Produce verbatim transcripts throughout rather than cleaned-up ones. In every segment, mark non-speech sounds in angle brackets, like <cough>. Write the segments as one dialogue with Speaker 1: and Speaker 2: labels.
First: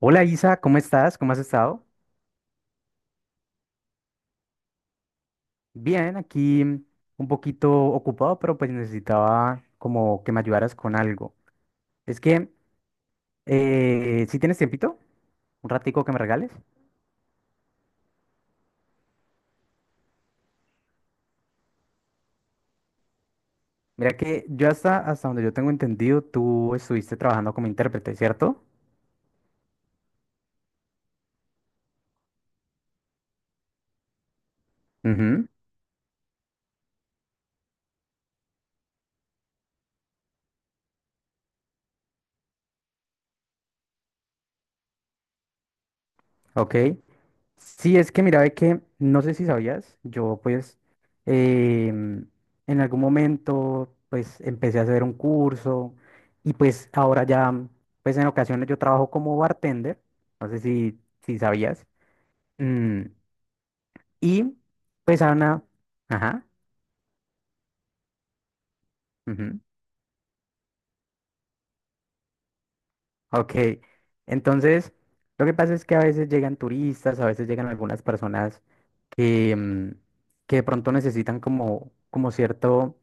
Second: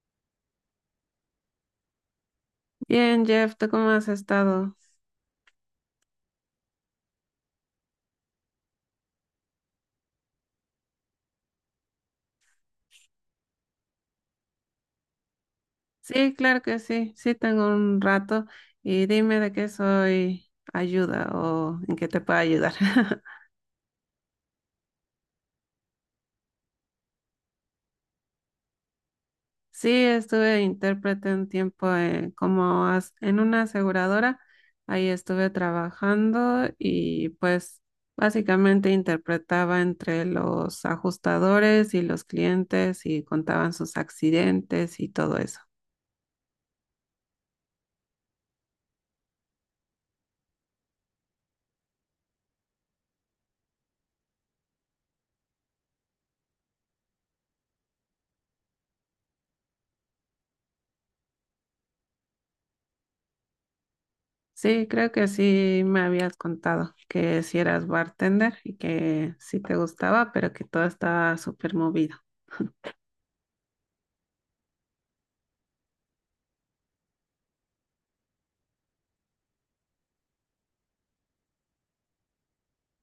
Speaker 1: Hola Isa, ¿cómo estás? ¿Cómo has estado?
Speaker 2: Bien, Jeff, ¿tú cómo has estado?
Speaker 1: Bien, aquí mm, un poquito ocupado, pero pues necesitaba como que me ayudaras con algo. Es que, eh, si tienes tiempito, un ratico que me
Speaker 2: Sí,
Speaker 1: regales.
Speaker 2: claro que sí, sí tengo un rato y dime de qué soy ayuda o en qué te puedo ayudar. <laughs>
Speaker 1: Mira que yo hasta, hasta donde yo tengo entendido, tú estuviste trabajando como intérprete, ¿cierto?
Speaker 2: Sí, estuve intérprete un tiempo eh, como as- en una aseguradora, ahí estuve trabajando y pues básicamente interpretaba entre los ajustadores y los clientes y contaban sus accidentes y todo eso.
Speaker 1: Ok. Sí, es que mira, ve que no sé si sabías, yo pues em, en algún momento pues empecé a hacer un curso y pues ahora ya pues en ocasiones yo trabajo como bartender, no sé si, si sabías. Mm, y
Speaker 2: Sí, creo
Speaker 1: pues
Speaker 2: que
Speaker 1: Ana,
Speaker 2: sí me habías
Speaker 1: ajá,
Speaker 2: contado que si eras bartender y que sí
Speaker 1: ujú,
Speaker 2: te gustaba, pero que todo estaba súper movido.
Speaker 1: ok. Entonces, lo que pasa es que a veces llegan turistas, a veces llegan algunas personas que, mm, que de pronto necesitan como, como cierto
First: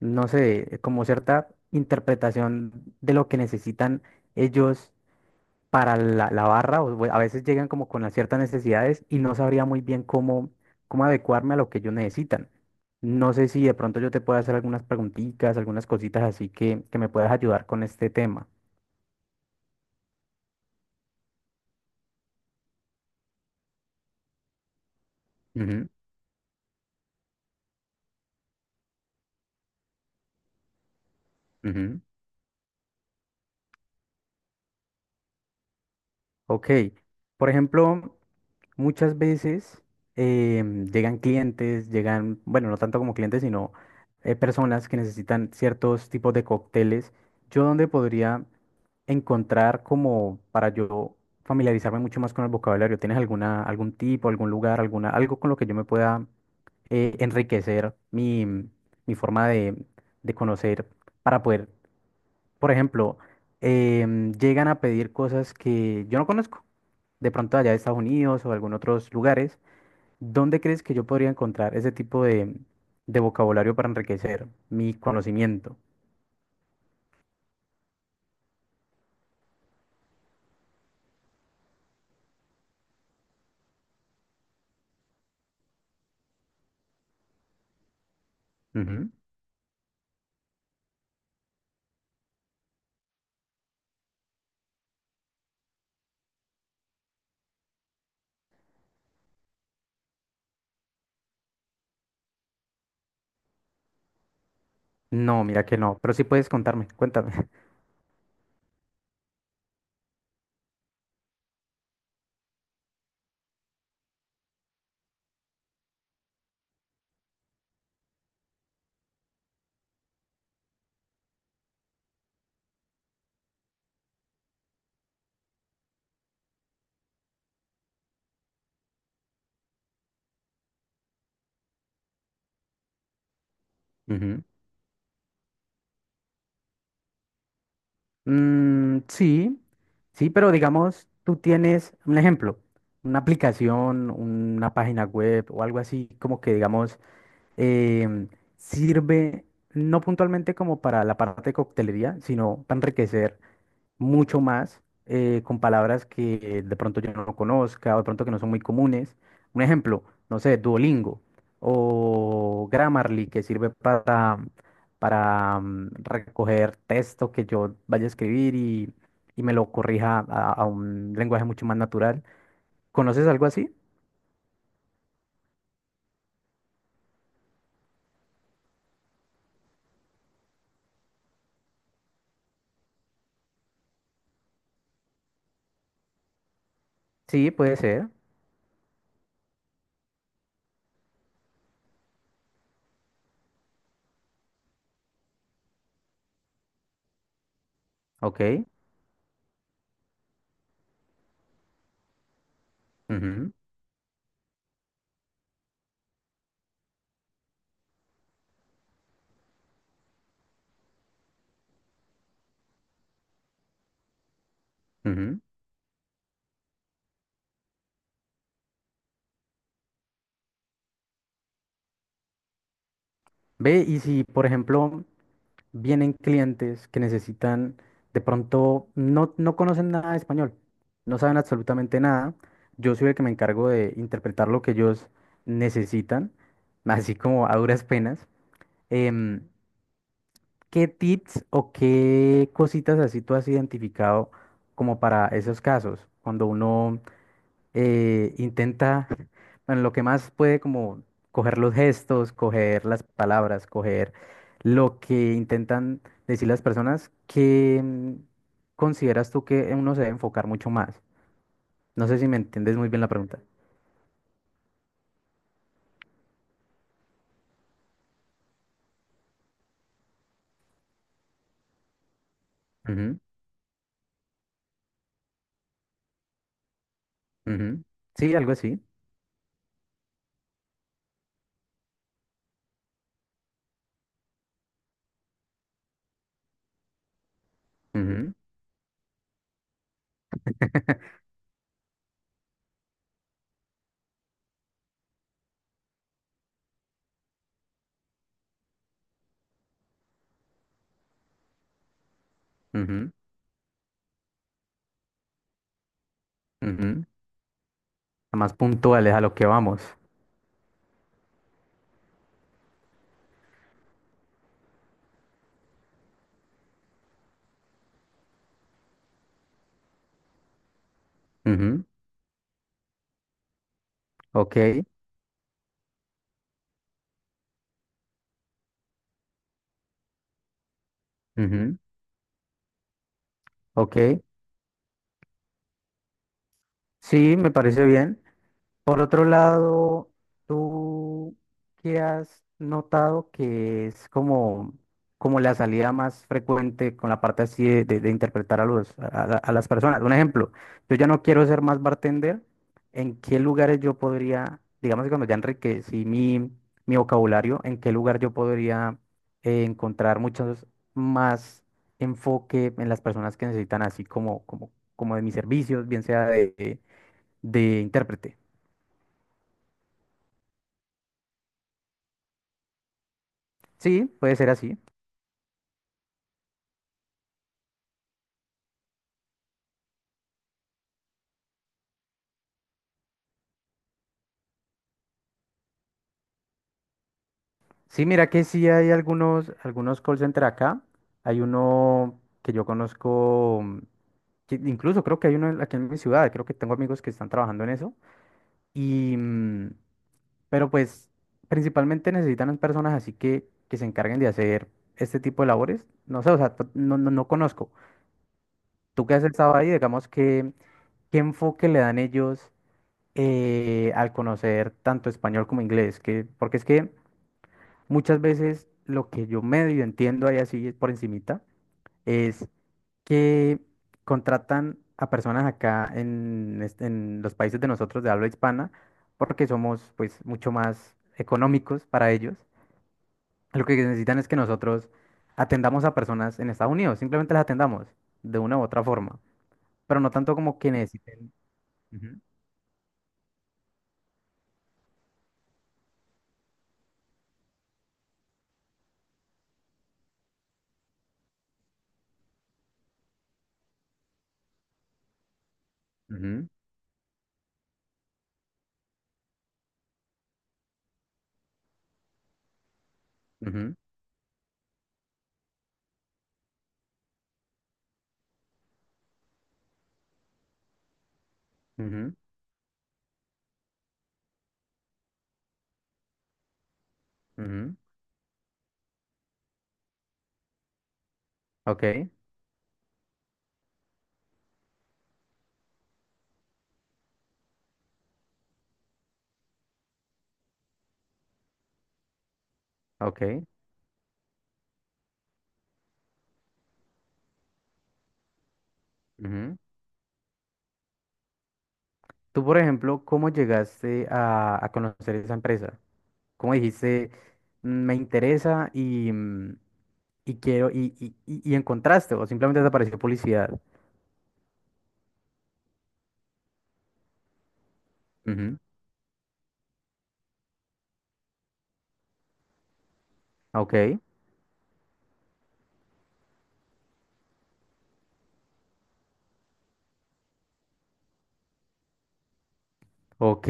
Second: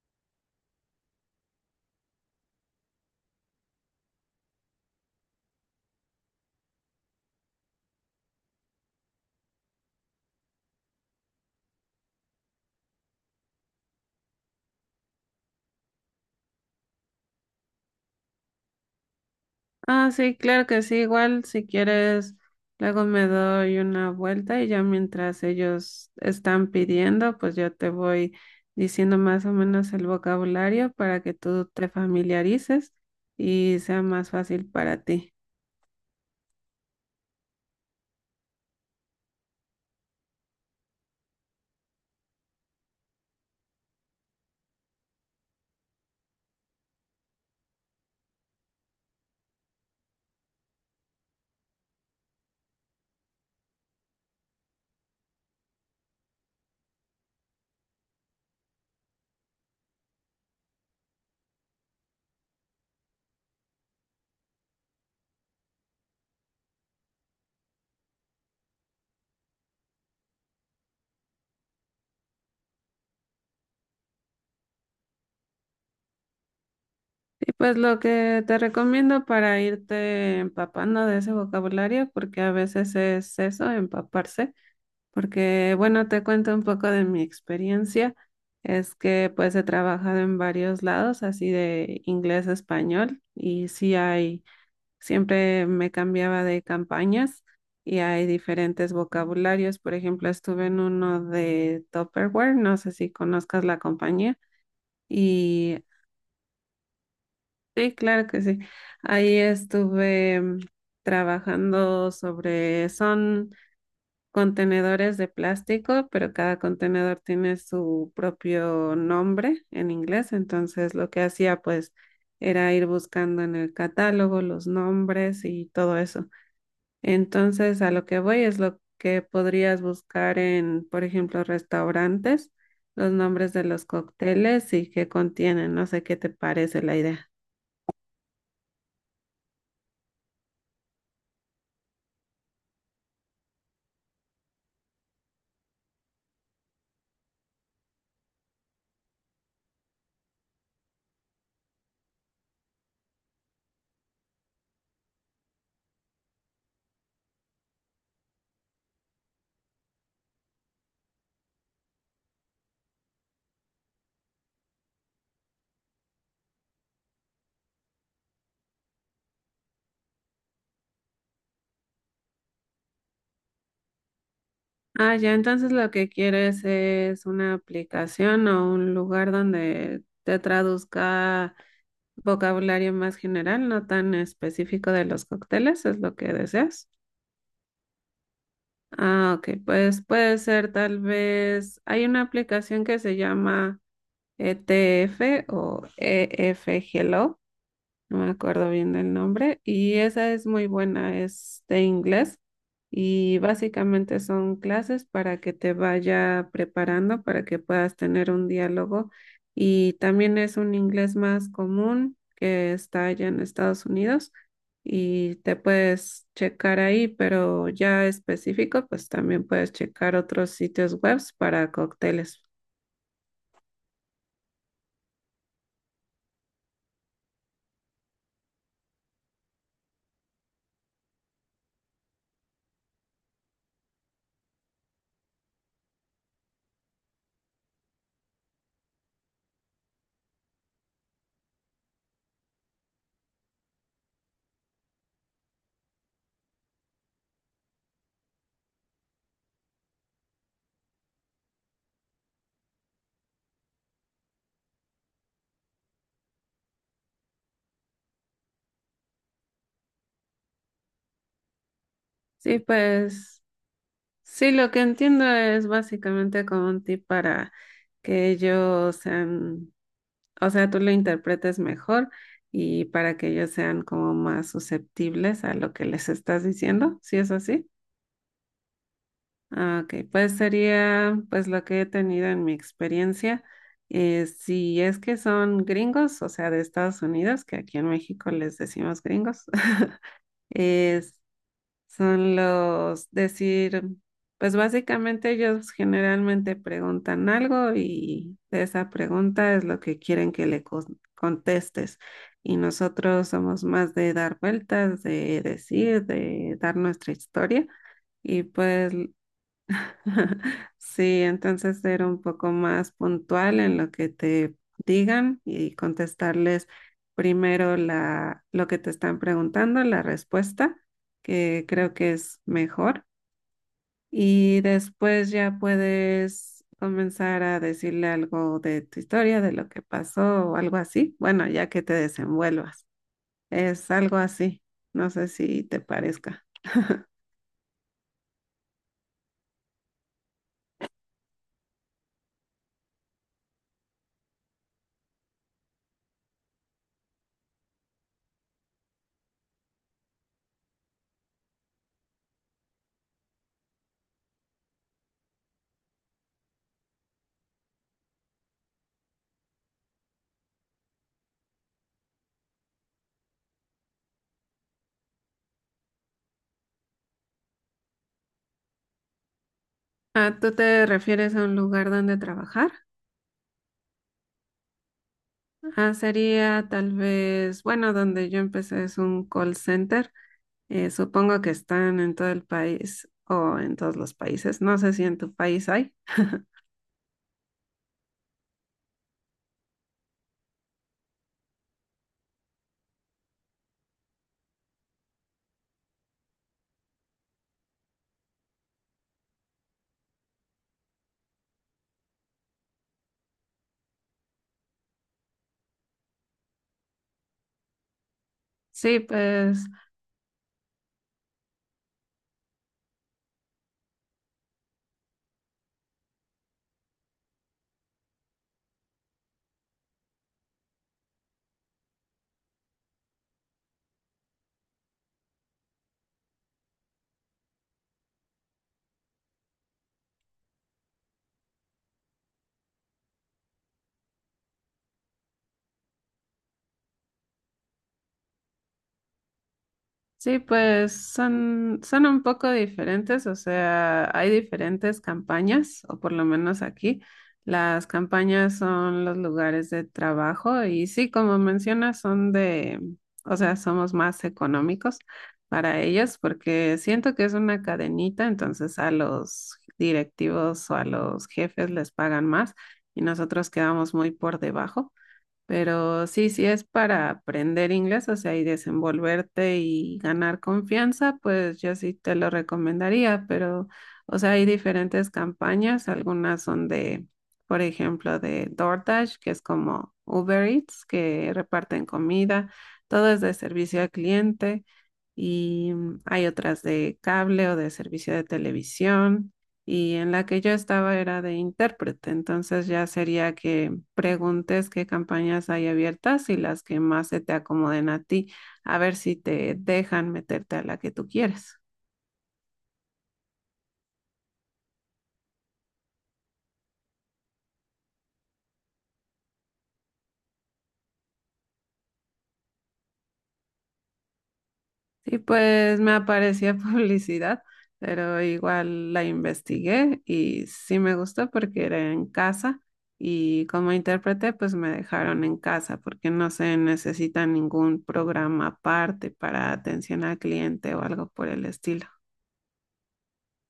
Speaker 1: no sé, como cierta interpretación de lo que necesitan ellos para la, la barra, o bu- a veces llegan como con las ciertas necesidades y no sabría muy bien cómo, cómo adecuarme a lo que ellos necesitan. No sé si de pronto yo te puedo hacer algunas preguntitas, algunas cositas así que, que me puedas ayudar con este tema.
Speaker 2: Ah, sí, claro que sí, igual si quieres, luego me doy una vuelta y ya mientras
Speaker 1: Ujú,
Speaker 2: ellos están pidiendo, pues yo te voy diciendo más o menos el vocabulario para que tú te
Speaker 1: ujú.
Speaker 2: familiarices y sea más fácil para ti.
Speaker 1: Ok, por ejemplo. Muchas veces em, llegan clientes, llegan, bueno, no tanto como clientes, sino eh, personas que necesitan ciertos tipos de cócteles. Yo donde podría encontrar como para yo familiarizarme mucho más con el vocabulario. ¿Tienes alguna, algún tipo, algún lugar, alguna, algo con lo que yo me pueda eh, enriquecer mi, mi forma de, de conocer para poder por ejemplo, em, llegan a pedir cosas que yo no conozco, de pronto allá de Estados Unidos o algún otros lugares. ¿Dónde crees que yo podría encontrar ese tipo de, de vocabulario para enriquecer mi conocimiento?
Speaker 2: Y pues lo que te recomiendo para irte empapando de ese vocabulario, porque a veces es eso, empaparse, porque bueno, te cuento un poco de mi experiencia, es
Speaker 1: Ujú.
Speaker 2: que pues he trabajado en varios lados, así de inglés a español, y sí hay, siempre me cambiaba de campañas y hay diferentes vocabularios, por ejemplo, estuve en uno de Tupperware, no sé si conozcas la compañía.
Speaker 1: No, mira que
Speaker 2: Y
Speaker 1: no, pero sí puedes contarme, cuéntame.
Speaker 2: sí, claro que sí. Ahí estuve mm, trabajando sobre, son contenedores de plástico, pero cada contenedor tiene su propio nombre en inglés. Entonces lo que hacía pues era ir buscando en el catálogo los nombres y todo eso. Entonces a lo que voy es lo que podrías buscar en, por ejemplo, restaurantes, los nombres de los
Speaker 1: <laughs> Ujú.
Speaker 2: cócteles y qué contienen. No sé qué te parece la idea.
Speaker 1: Mm, sí, sí, pero digamos, tú tienes un ejemplo, una aplicación, una página web o algo así, como que digamos... em, sirve no puntualmente como para la parte de coctelería, sino para enriquecer mucho más eh, con palabras que de pronto yo no conozca o de pronto que no son muy comunes. Un ejemplo, no sé, Duolingo o Grammarly, que sirve para, para mm, recoger texto que yo vaya a escribir y, y me lo corrija a, a un lenguaje mucho más natural. ¿Conoces algo así?
Speaker 2: Ah, ya, entonces lo que quieres es una aplicación o un lugar donde te traduzca vocabulario más general, no tan específico de los cócteles, es lo que deseas.
Speaker 1: Sí, puede ser.
Speaker 2: Ah, ok, pues puede ser tal vez, hay una aplicación que se llama E T F o E F E F, no me
Speaker 1: Ok.
Speaker 2: acuerdo bien del nombre, y esa es muy buena, es de inglés y
Speaker 1: Ujú,
Speaker 2: básicamente son clases para que te vaya preparando, para que puedas tener un diálogo y también es un inglés más común que está allá en Estados Unidos y
Speaker 1: ujú.
Speaker 2: te puedes checar ahí, pero ya específico, pues también puedes checar otros sitios web para cócteles.
Speaker 1: Ve, y si, por ejemplo, vienen clientes que necesitan, de pronto no, no conocen nada de español, no saben absolutamente nada. Yo soy el que me encargo de interpretar lo que ellos necesitan, <laughs> así como a duras penas. Em, ¿qué tips o qué cositas así tú has identificado como para esos casos? Cuando uno eh, intenta, bueno, lo que más puede como coger los gestos, coger las palabras, coger lo que intentan decir las personas, que mm, consideras tú que uno se debe enfocar mucho más? No sé si me
Speaker 2: Sí,
Speaker 1: entiendes muy bien la pregunta.
Speaker 2: pues sí, lo que entiendo es básicamente como un tip para que ellos sean, o sea, tú lo interpretes mejor y para
Speaker 1: Ujú,
Speaker 2: que ellos sean como más susceptibles a lo que les estás diciendo, si es así.
Speaker 1: ujú. Sí, algo así.
Speaker 2: Ah, ok, pues sería pues lo que he tenido en mi experiencia. Eh, si es que son gringos, o sea, de Estados Unidos, que aquí en México
Speaker 1: Ujú,
Speaker 2: les decimos gringos, <laughs> es son los decir, pues básicamente ellos generalmente preguntan algo y de esa pregunta es lo que quieren que le con- contestes. Y
Speaker 1: ujú,
Speaker 2: nosotros somos más de dar vueltas, de decir, de dar
Speaker 1: ujú.
Speaker 2: nuestra historia. Y
Speaker 1: Más
Speaker 2: pues
Speaker 1: puntuales a lo que vamos.
Speaker 2: <laughs> sí, entonces ser un poco más puntual en lo que te digan y contestarles primero la, lo que te están preguntando, la respuesta, que
Speaker 1: Ujú,
Speaker 2: creo que es mejor.
Speaker 1: ok,
Speaker 2: Y después ya puedes comenzar a decirle algo de tu historia, de lo que pasó o algo así. Bueno, ya
Speaker 1: ujú,
Speaker 2: que te desenvuelvas. Es algo
Speaker 1: ok.
Speaker 2: así. No sé si te parezca.
Speaker 1: Sí, me parece bien. Por otro lado, ¿tú qué has notado que es como, como la salida más frecuente con la parte así de, de- de interpretar a, los, a, a- a las personas? Un ejemplo, yo ya no quiero ser más bartender, ¿en qué lugares yo podría, digamos que cuando ya enriquecí mi, mi vocabulario, en qué lugar yo podría eh, encontrar muchos más enfoque en las personas que necesitan así como, como, como de mis servicios, bien sea de, de intérprete?
Speaker 2: Ah, ¿tú te refieres a un lugar donde trabajar?
Speaker 1: Sí, puede ser así.
Speaker 2: Ah, sería tal vez, bueno, donde yo empecé es un call center. Eh, supongo que están en todo el país o en todos los países. No sé si en tu país hay.
Speaker 1: Sí, mira que sí hay algunos, algunos call center acá. Hay uno que yo conozco, mm, que incluso creo que hay uno en- aquí en mi ciudad, creo que tengo amigos que están trabajando en eso. Y, mm, pero pues principalmente necesitan personas así que, que se encarguen de hacer este tipo de labores. No sé, o sea, t- no, no, no conozco.
Speaker 2: Sí,
Speaker 1: Tú que has estado
Speaker 2: pues
Speaker 1: ahí, digamos que, ¿qué enfoque le dan ellos eh, al conocer tanto español como inglés? Que, porque es que... Muchas veces lo que yo medio entiendo ahí así por encimita es que contratan a personas acá en, este- en los países de nosotros de habla hispana porque somos pues mucho más económicos para ellos. Lo que necesitan es que nosotros atendamos a personas en Estados Unidos, simplemente las atendamos de una u otra forma, pero no tanto
Speaker 2: sí,
Speaker 1: como que
Speaker 2: pues
Speaker 1: necesiten.
Speaker 2: son, son
Speaker 1: Ujú,
Speaker 2: un poco diferentes, o sea, hay diferentes campañas, o por lo menos aquí, las campañas son los lugares de trabajo y sí, como mencionas, son de, o sea, somos más económicos para ellos
Speaker 1: ujú,
Speaker 2: porque siento que es una cadenita, entonces a los directivos o a los jefes les pagan más y nosotros
Speaker 1: ujú,
Speaker 2: quedamos muy por debajo. Pero sí, si es para aprender inglés, o sea, y desenvolverte y ganar confianza, pues yo sí te
Speaker 1: ujú,
Speaker 2: lo recomendaría, pero, o sea, hay diferentes campañas, algunas son de, por
Speaker 1: ujú.
Speaker 2: ejemplo, de DoorDash, que es como Uber Eats, que reparten
Speaker 1: Ok,
Speaker 2: comida, todo es de servicio al cliente, y mm, hay otras de cable o de servicio de televisión, y en la que yo estaba era de intérprete, entonces ya sería
Speaker 1: ok.
Speaker 2: que preguntes qué campañas hay abiertas y las que más se te acomoden a ti, a ver si te dejan meterte a la que tú quieres.
Speaker 1: Tú, por ejemplo, ¿cómo llegaste a, a conocer esa empresa? ¿Cómo dijiste, "Mm, me interesa y, mm, y quiero, y, y, y- y encontraste", o simplemente te apareció publicidad?
Speaker 2: Y pues me aparecía <laughs> publicidad, pero
Speaker 1: Ujú,
Speaker 2: igual la investigué y sí me gustó porque era en casa y como
Speaker 1: ok,
Speaker 2: intérprete pues me dejaron en casa porque no se necesita ningún programa aparte para atención al cliente o algo por el estilo.
Speaker 1: ok.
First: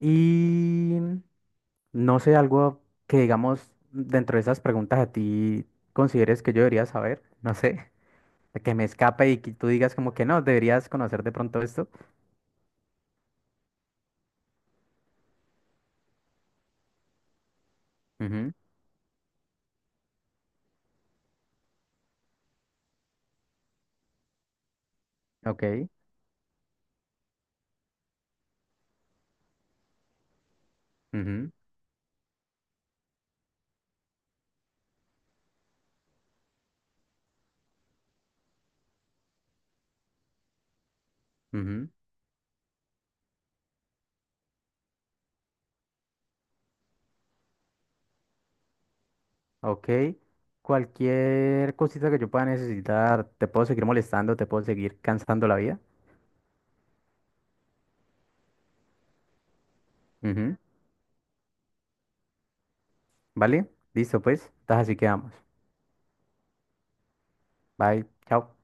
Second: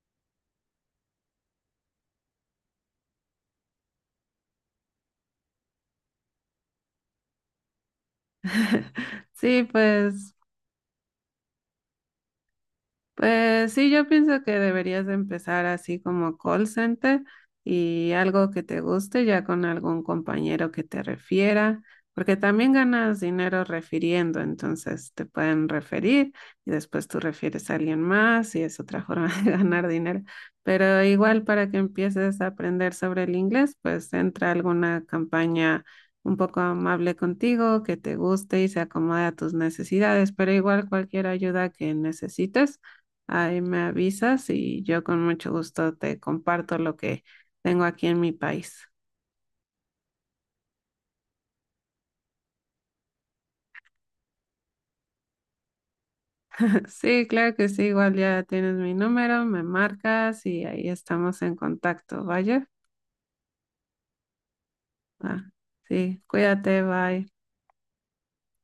Speaker 1: Y no sé, algo que digamos dentro de esas preguntas a ti consideres que yo debería saber, no sé, <laughs> que me escape y que
Speaker 2: Sí,
Speaker 1: tú digas como que
Speaker 2: pues
Speaker 1: no, deberías conocer de pronto esto.
Speaker 2: pues sí, yo pienso que deberías de empezar así como call center y algo
Speaker 1: Ujú,
Speaker 2: que te guste ya con algún compañero que te refiera, porque también ganas dinero refiriendo, entonces te pueden
Speaker 1: ok.
Speaker 2: referir y después tú refieres a alguien más y es otra forma <laughs> de ganar dinero. Pero igual
Speaker 1: Ujú,
Speaker 2: para que empieces a aprender sobre el inglés, pues entra a alguna campaña un poco amable contigo, que te guste y se acomode a tus necesidades, pero igual cualquier ayuda
Speaker 1: ujú.
Speaker 2: que necesites. Ahí me avisas y yo con mucho gusto te comparto lo que tengo aquí en mi país.
Speaker 1: Ok. Cualquier cosita que yo pueda necesitar, te puedo seguir molestando, te puedo seguir cansando la vida.
Speaker 2: <laughs> Sí, claro que sí, igual ya tienes mi número, me marcas
Speaker 1: Ujú,
Speaker 2: y ahí estamos en contacto, ¿vaya?
Speaker 1: ¿vale? Listo, pues. Entonces así quedamos.
Speaker 2: Ah, sí, cuídate, bye.
Speaker 1: Bye. Chao.